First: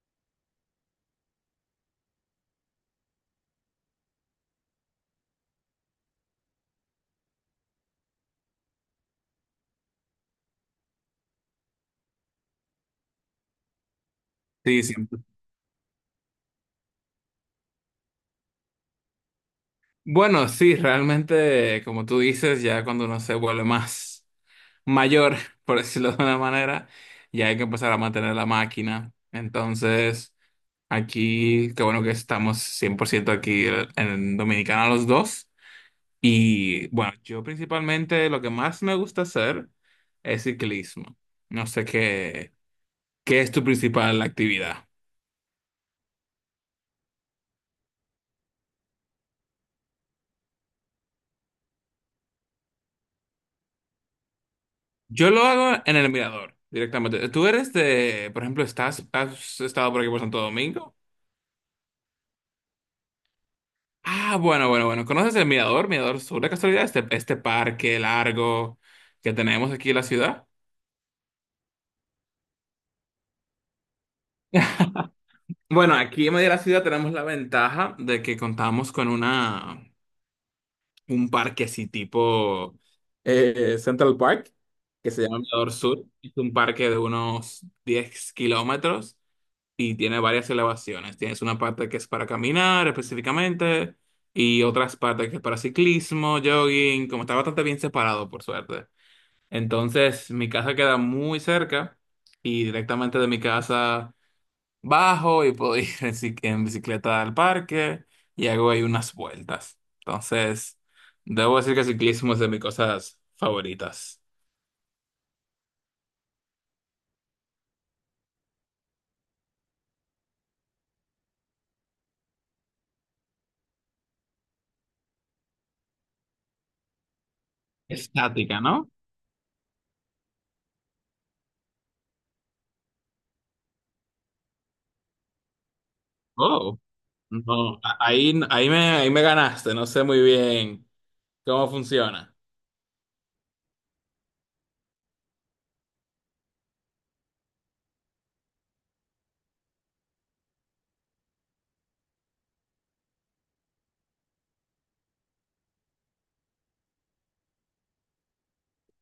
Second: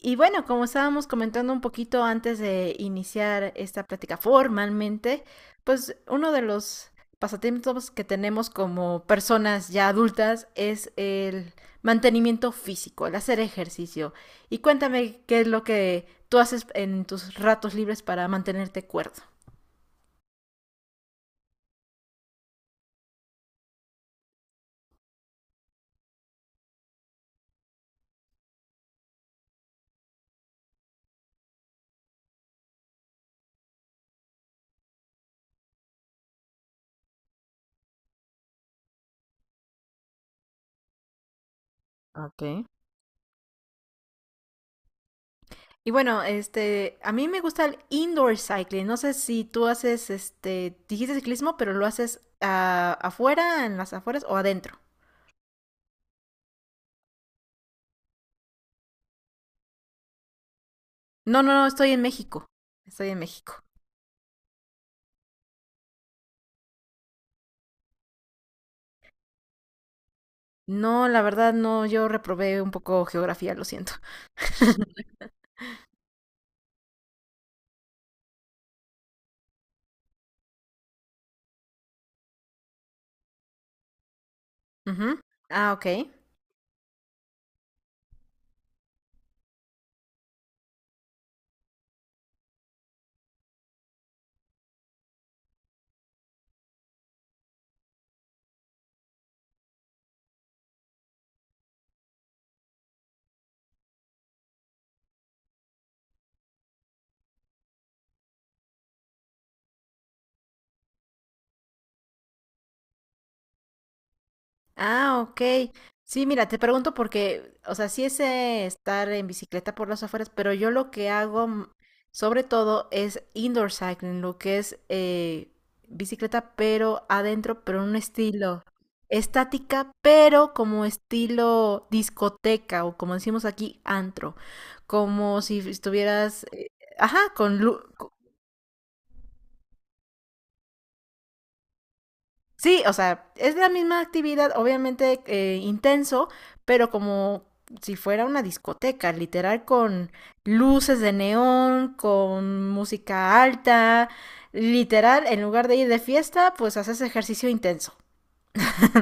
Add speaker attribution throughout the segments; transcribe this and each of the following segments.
Speaker 1: Y bueno, como estábamos comentando un poquito antes de iniciar esta plática formalmente, pues uno de los pasatiempos que tenemos como personas ya adultas es el mantenimiento físico, el hacer ejercicio. Y
Speaker 2: Sí, sí.
Speaker 1: cuéntame qué es lo que tú haces en tus ratos libres para mantenerte cuerdo.
Speaker 2: Bueno, sí, realmente, como tú dices, ya cuando uno se vuelve más mayor, por decirlo de una manera, ya hay que empezar a mantener la máquina. Entonces, aquí, qué bueno que estamos 100% aquí en Dominicana los dos. Y bueno, yo principalmente lo que más me gusta hacer es ciclismo. No sé
Speaker 1: Ok.
Speaker 2: qué es tu principal actividad.
Speaker 1: Y bueno, a mí me gusta el indoor cycling. No sé si tú haces, dijiste ciclismo, pero lo haces afuera, en las afueras o adentro.
Speaker 2: Yo lo hago en el mirador directamente. Tú eres de, por ejemplo, has estado por aquí por Santo Domingo.
Speaker 1: No, no, no, estoy en México. Estoy en México.
Speaker 2: Ah, bueno, bueno, bueno. ¿Conoces el mirador? Mirador Sur, de casualidad, este parque largo que tenemos aquí en la ciudad.
Speaker 1: No, la verdad no, yo reprobé un poco geografía, lo siento.
Speaker 2: Bueno, aquí en medio de la ciudad tenemos la ventaja de que contamos con un parque así tipo Central Park,
Speaker 1: Ujú.
Speaker 2: que se llama
Speaker 1: Ah,
Speaker 2: Mirador
Speaker 1: ok.
Speaker 2: Sur. Es un parque de unos 10 kilómetros y tiene varias elevaciones. Tienes una parte que es para caminar específicamente y otras partes que es para ciclismo, jogging, como está bastante bien separado por suerte. Entonces mi casa queda muy cerca y directamente de mi casa bajo y puedo ir en bicicleta al parque y hago ahí unas vueltas. Entonces, debo decir que el ciclismo es de mis cosas favoritas.
Speaker 1: Ah, ok. Sí, mira, te pregunto porque, o sea, sí es estar en bicicleta por las afueras, pero yo lo que hago sobre todo es indoor cycling, lo que es bicicleta pero adentro, pero en un estilo
Speaker 2: Estática, ¿no?
Speaker 1: estática, pero como estilo discoteca o como decimos aquí, antro, como si estuvieras,
Speaker 2: Oh,
Speaker 1: ajá, con
Speaker 2: no,
Speaker 1: luz.
Speaker 2: ahí me ganaste, no sé muy bien. ¿Cómo funciona?
Speaker 1: Sí, o sea, es la misma actividad, obviamente intenso, pero como si fuera una discoteca, literal con luces de neón, con música alta, literal, en lugar de ir de fiesta, pues haces ejercicio intenso.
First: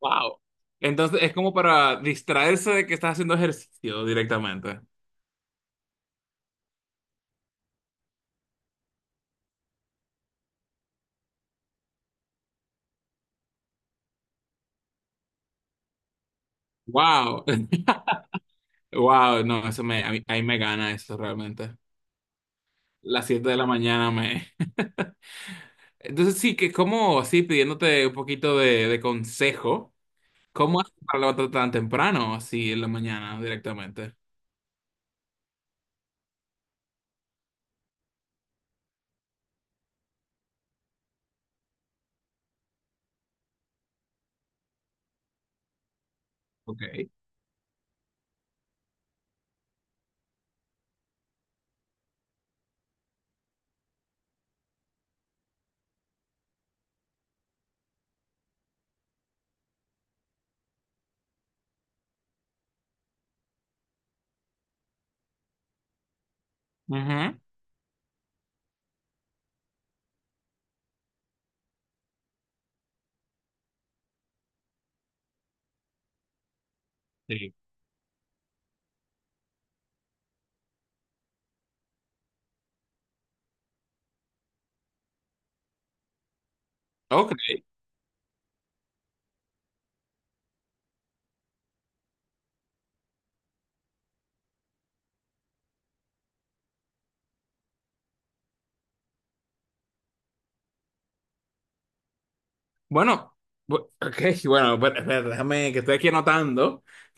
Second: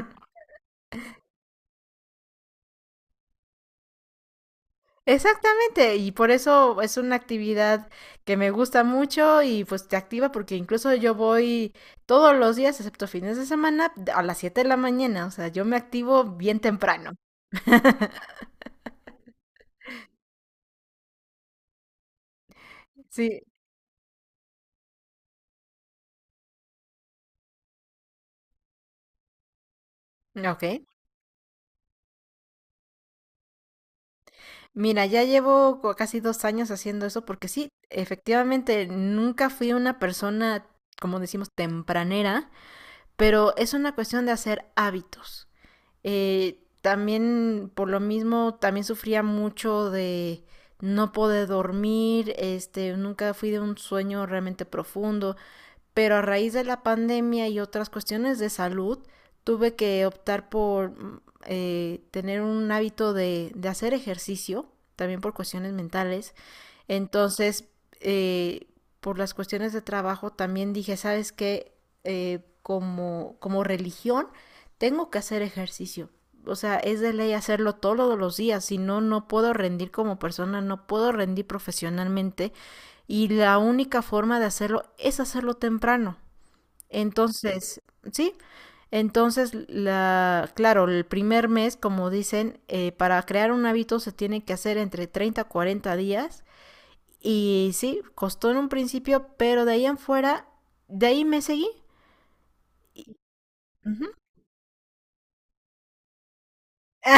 Speaker 2: Wow. Entonces es como para distraerse de que estás haciendo ejercicio directamente.
Speaker 1: Exactamente, y por eso es una actividad que me gusta mucho y pues te activa porque incluso yo voy todos los días, excepto fines de semana, a las 7 de la mañana, o sea, yo me activo bien temprano.
Speaker 2: Wow. Wow, no, a mí, ahí me gana eso realmente. Las
Speaker 1: Sí,
Speaker 2: 7 de la mañana me... Entonces sí, que como así pidiéndote un poquito de consejo,
Speaker 1: ok.
Speaker 2: ¿cómo haces para levantarte tan temprano así en la mañana directamente?
Speaker 1: Mira, ya llevo casi 2 años haciendo eso porque sí, efectivamente, nunca fui una persona, como decimos, tempranera, pero es una cuestión de hacer hábitos.
Speaker 2: Ok.
Speaker 1: También, por lo mismo, también sufría mucho de no poder dormir, nunca fui de un sueño realmente profundo pero a raíz de la pandemia y otras cuestiones de salud, tuve que optar por tener un hábito de hacer ejercicio, también por cuestiones mentales,
Speaker 2: Ujú.
Speaker 1: entonces, eh, por las cuestiones de trabajo, también dije, ¿sabes qué? Como religión, tengo que hacer ejercicio. O sea, es de ley
Speaker 2: Sí.
Speaker 1: hacerlo todos los días, si no, no puedo rendir como persona, no puedo rendir profesionalmente y la única forma de hacerlo es hacerlo temprano.
Speaker 2: Ok.
Speaker 1: Entonces, ¿sí? Entonces, claro, el primer mes, como dicen, para crear un hábito se tiene que hacer entre 30 a 40 días y sí, costó en un principio, pero de ahí en fuera, de ahí me seguí.
Speaker 2: Bueno,
Speaker 1: Ujú.
Speaker 2: ok, bueno, espera, espera, déjame que estoy aquí anotando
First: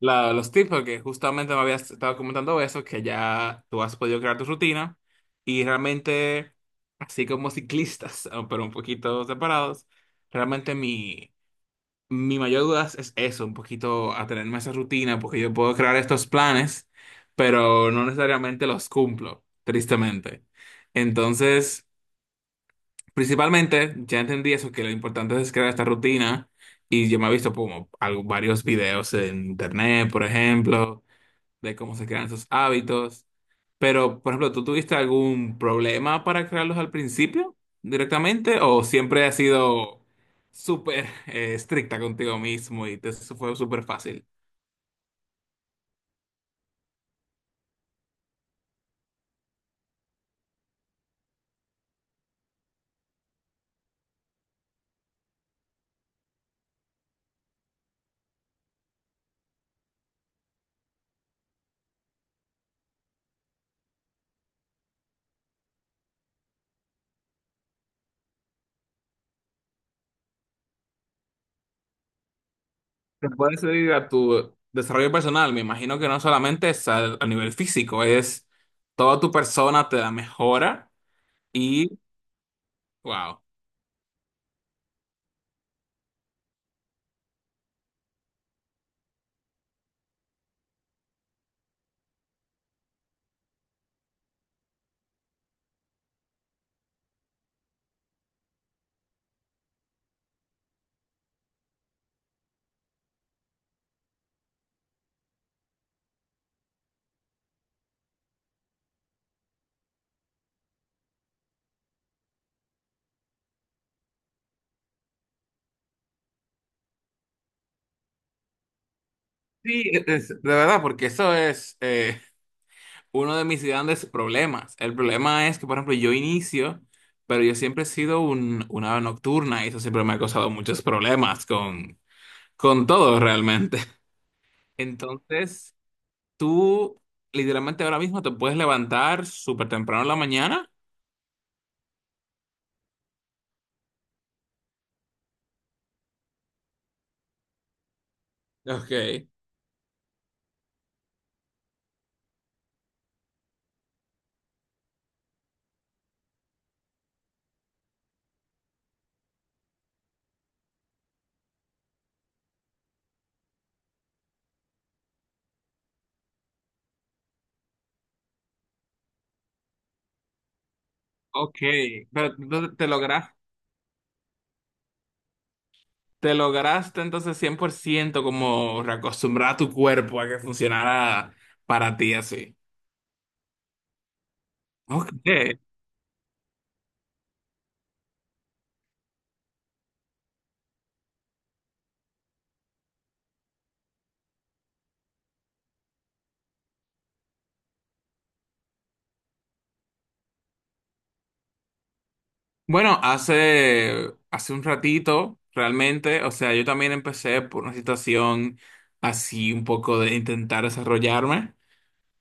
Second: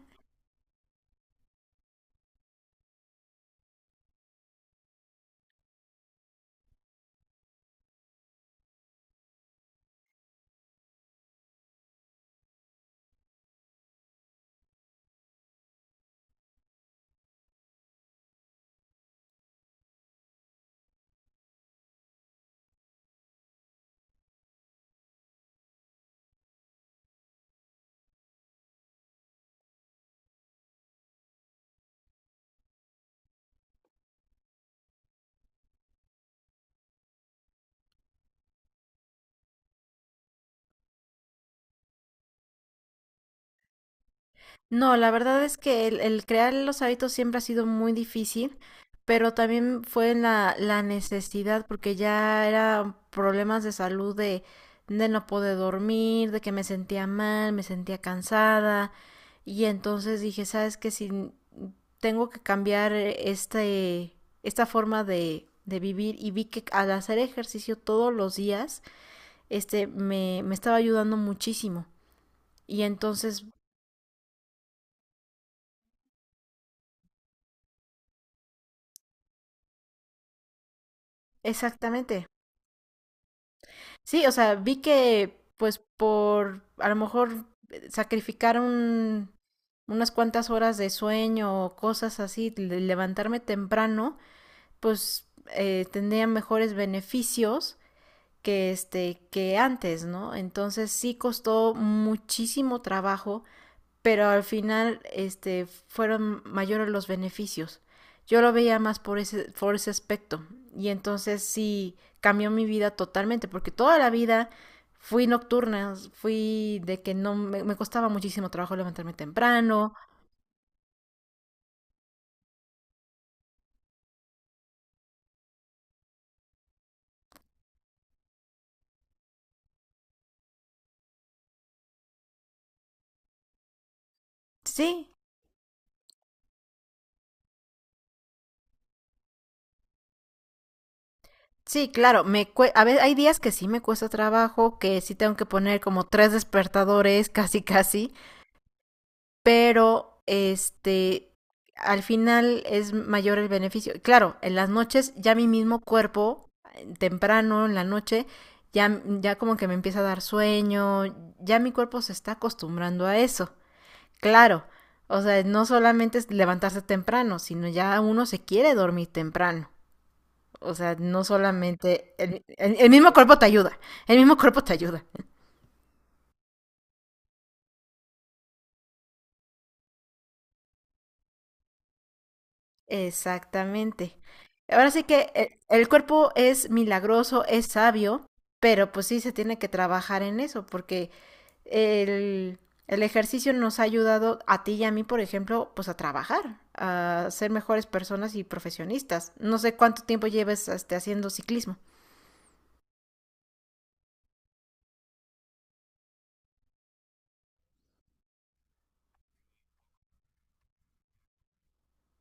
Speaker 2: los tips, porque justamente me habías estado comentando eso, que ya tú has podido crear tu rutina y realmente, así como ciclistas, pero un poquito separados, realmente mi mayor duda es eso, un poquito atenerme a esa rutina, porque yo puedo crear estos planes, pero no necesariamente los cumplo, tristemente. Entonces, principalmente, ya entendí eso, que lo importante es crear esta rutina. Y yo me he visto como varios videos en internet, por ejemplo, de cómo se crean esos hábitos. Pero, por ejemplo, ¿tú tuviste algún problema para crearlos al principio directamente o siempre has sido súper estricta contigo mismo y te eso fue súper fácil?
Speaker 1: No, la verdad es que el crear los hábitos siempre ha sido muy difícil, pero también fue la necesidad, porque ya eran problemas de salud de no poder dormir, de que me sentía mal, me sentía cansada, y entonces dije, ¿sabes qué? Si tengo que cambiar esta forma de vivir, y vi que al hacer ejercicio todos los días, me estaba ayudando muchísimo. Y
Speaker 2: Te
Speaker 1: entonces,
Speaker 2: puedes ir a tu desarrollo personal, me imagino que no solamente es a nivel físico, es toda tu persona te da mejora y
Speaker 1: exactamente.
Speaker 2: wow.
Speaker 1: Sí, o sea, vi que pues por a lo mejor sacrificar unas cuantas horas de sueño o cosas así, levantarme temprano, pues tendría mejores beneficios que antes, ¿no? Entonces sí costó muchísimo trabajo pero al final fueron mayores los beneficios. Yo lo veía más por ese aspecto y entonces sí cambió mi vida totalmente porque toda la vida fui nocturna, fui de que no me costaba muchísimo trabajo levantarme
Speaker 2: Sí,
Speaker 1: temprano.
Speaker 2: de verdad, porque eso es, uno de mis grandes problemas. El problema es que, por ejemplo, yo inicio, pero yo siempre he sido una ave nocturna y eso siempre me ha causado muchos problemas con todo realmente.
Speaker 1: Sí,
Speaker 2: Entonces, tú literalmente ahora mismo te puedes levantar súper temprano en la mañana.
Speaker 1: sí, claro, a veces hay días que sí me cuesta trabajo, que sí tengo que poner como tres despertadores, casi casi,
Speaker 2: Ok.
Speaker 1: pero al final es mayor el beneficio. Claro, en las noches ya mi mismo cuerpo, temprano, en la noche, ya como que me empieza a dar sueño, ya mi cuerpo se está acostumbrando a eso. Claro, o sea, no solamente es levantarse temprano, sino ya uno se quiere dormir temprano. O sea, no
Speaker 2: Ok,
Speaker 1: solamente
Speaker 2: pero
Speaker 1: el, el, el mismo cuerpo te ayuda, el mismo cuerpo te ayuda.
Speaker 2: te lograste entonces 100% como reacostumbrar a tu cuerpo a que funcionara para ti así.
Speaker 1: Exactamente. Ahora sí
Speaker 2: Ok.
Speaker 1: que el cuerpo es milagroso, es sabio, pero pues sí se tiene que trabajar en eso, porque el, el ejercicio nos ha ayudado a ti y a mí, por ejemplo, pues a trabajar, a ser mejores personas y profesionistas. No sé cuánto tiempo lleves haciendo ciclismo.
Speaker 2: Bueno, hace un ratito, realmente, o sea, yo también empecé por una situación así un poco de intentar desarrollarme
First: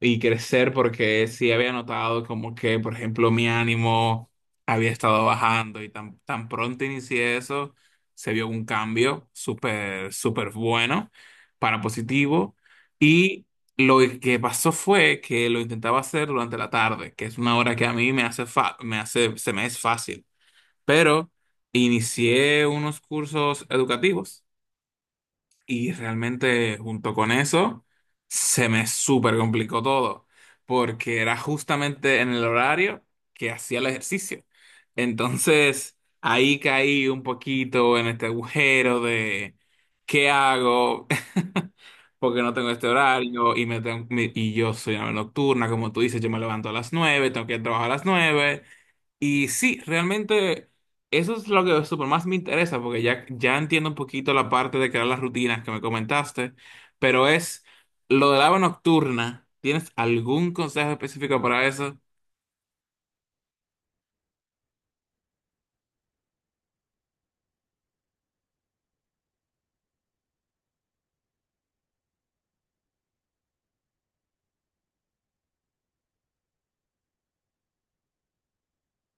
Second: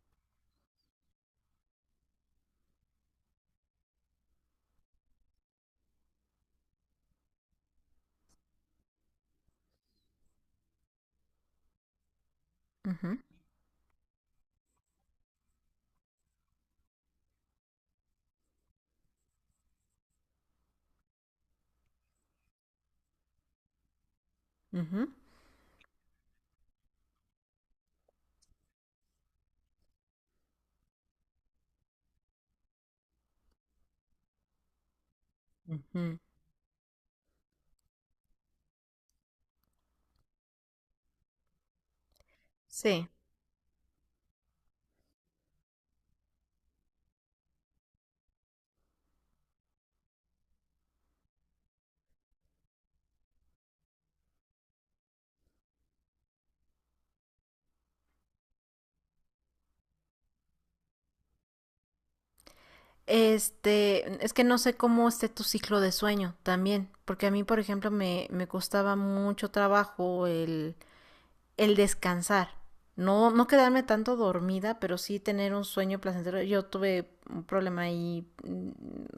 Speaker 2: y crecer porque sí había notado como que, por ejemplo, mi ánimo había estado bajando y tan pronto inicié eso, se vio un cambio súper, súper bueno para positivo
Speaker 1: Ujú,
Speaker 2: y lo que pasó fue que lo intentaba hacer durante la tarde, que es una hora que a mí me hace se me es fácil, pero inicié unos cursos educativos
Speaker 1: ujú,
Speaker 2: y realmente junto con eso se me súper complicó todo, porque era justamente en el horario que hacía el ejercicio. Entonces
Speaker 1: ujú.
Speaker 2: ahí caí un poquito en este agujero de ¿qué hago? Porque no tengo este
Speaker 1: Sí.
Speaker 2: horario y, y yo soy una nocturna, como tú dices, yo me levanto a las 9, tengo que ir a trabajar a las 9 y sí, realmente eso es lo que super más me interesa, porque ya entiendo un poquito la parte de crear las rutinas que me comentaste, pero es lo del agua nocturna. ¿Tienes algún consejo específico para eso?
Speaker 1: Es que no sé cómo esté tu ciclo de sueño también, porque a mí, por ejemplo, me costaba mucho trabajo el descansar. No, no quedarme tanto dormida, pero sí tener un sueño placentero. Yo tuve un problema ahí,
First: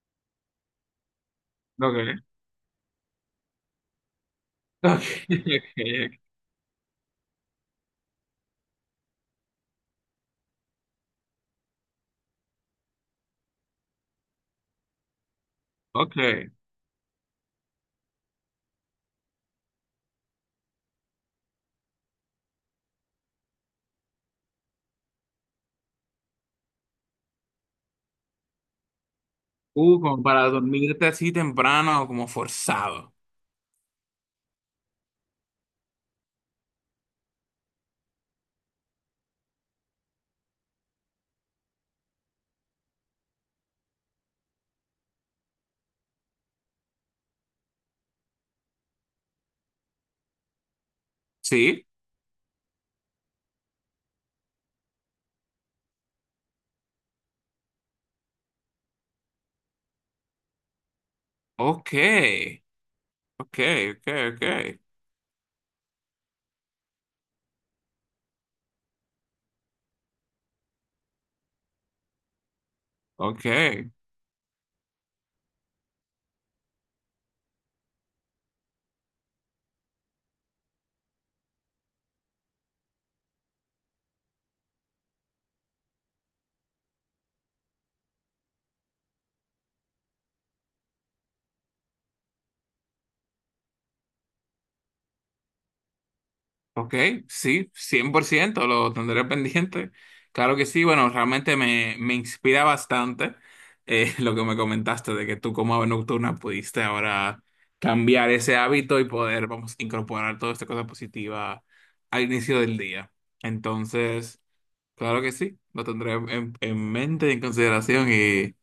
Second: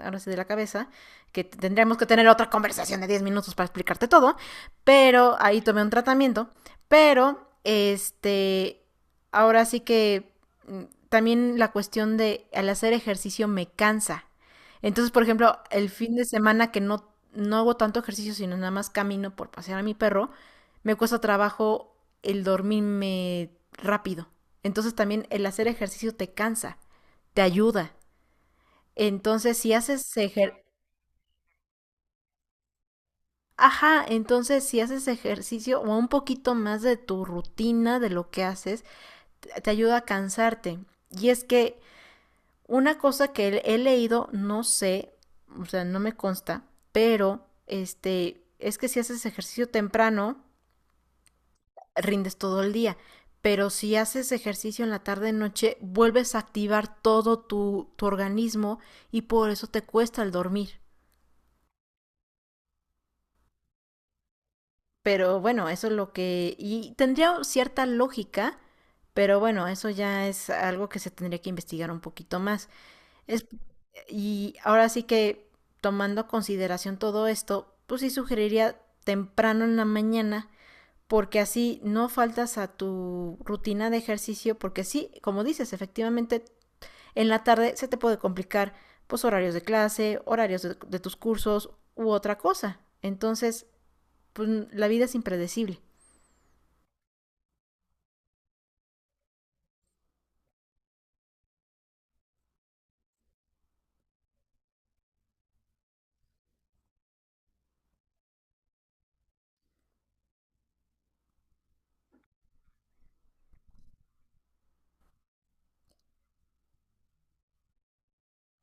Speaker 1: ahora sí, de la cabeza, que tendríamos que tener
Speaker 2: Ok,
Speaker 1: otra conversación de 10 minutos para explicarte todo, pero ahí
Speaker 2: ok,
Speaker 1: tomé un
Speaker 2: ok.
Speaker 1: tratamiento, pero ahora sí que mm, también la cuestión de al hacer ejercicio me cansa. Entonces, por ejemplo, el fin de
Speaker 2: Ok.
Speaker 1: semana que no, no hago tanto ejercicio, sino nada más camino por pasear a mi perro, me cuesta trabajo el dormirme rápido. Entonces también el hacer ejercicio te cansa, te ayuda. Entonces si haces
Speaker 2: Como para
Speaker 1: ejer-
Speaker 2: dormirte así temprano, como forzado.
Speaker 1: Ajá, entonces si haces ejercicio o un poquito más de tu rutina, de lo que haces, te ayuda a cansarte. Y es que una cosa que he leído, no sé, o sea, no me consta, pero es que si haces ejercicio temprano,
Speaker 2: ¿Sí?
Speaker 1: rindes todo el día. Pero si haces ejercicio en la tarde noche, vuelves a activar todo tu organismo y por eso te cuesta el dormir.
Speaker 2: Ok, ok, ok, ok,
Speaker 1: Pero bueno, eso es lo que. Y tendría cierta lógica, pero bueno, eso ya es algo que se tendría que investigar un poquito más. Es...
Speaker 2: ok.
Speaker 1: Y ahora sí que tomando a consideración todo esto, pues sí sugeriría temprano en la mañana porque así no faltas a tu rutina de ejercicio, porque sí, como dices, efectivamente, en la tarde se te puede complicar pues horarios de clase, horarios de tus cursos u otra cosa. Entonces, pues, la vida es impredecible.
Speaker 2: Ok, sí, 100% lo tendré pendiente. Claro que sí, bueno, realmente me inspira bastante, lo que me comentaste de que tú como ave nocturna pudiste ahora cambiar ese hábito y poder, vamos, incorporar toda esta cosa positiva al inicio del día. Entonces, claro que sí, lo tendré en mente y en consideración y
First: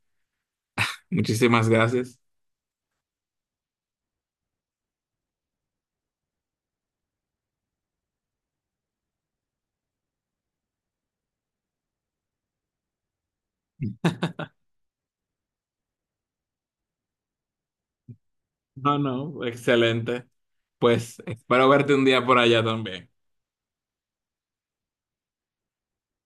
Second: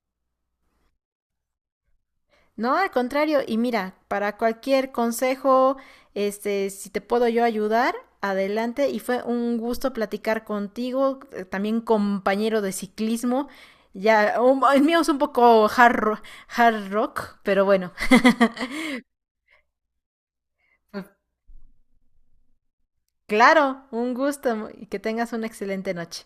Speaker 2: muchísimas gracias.
Speaker 1: No, al contrario, y mira, para cualquier consejo, si te puedo yo ayudar, adelante. Y fue un gusto platicar contigo, también compañero de ciclismo. Ya, el mío es un poco hard rock, pero bueno.
Speaker 2: No, no, excelente. Pues espero verte un día por allá también.
Speaker 1: Claro, un gusto y que tengas una excelente noche.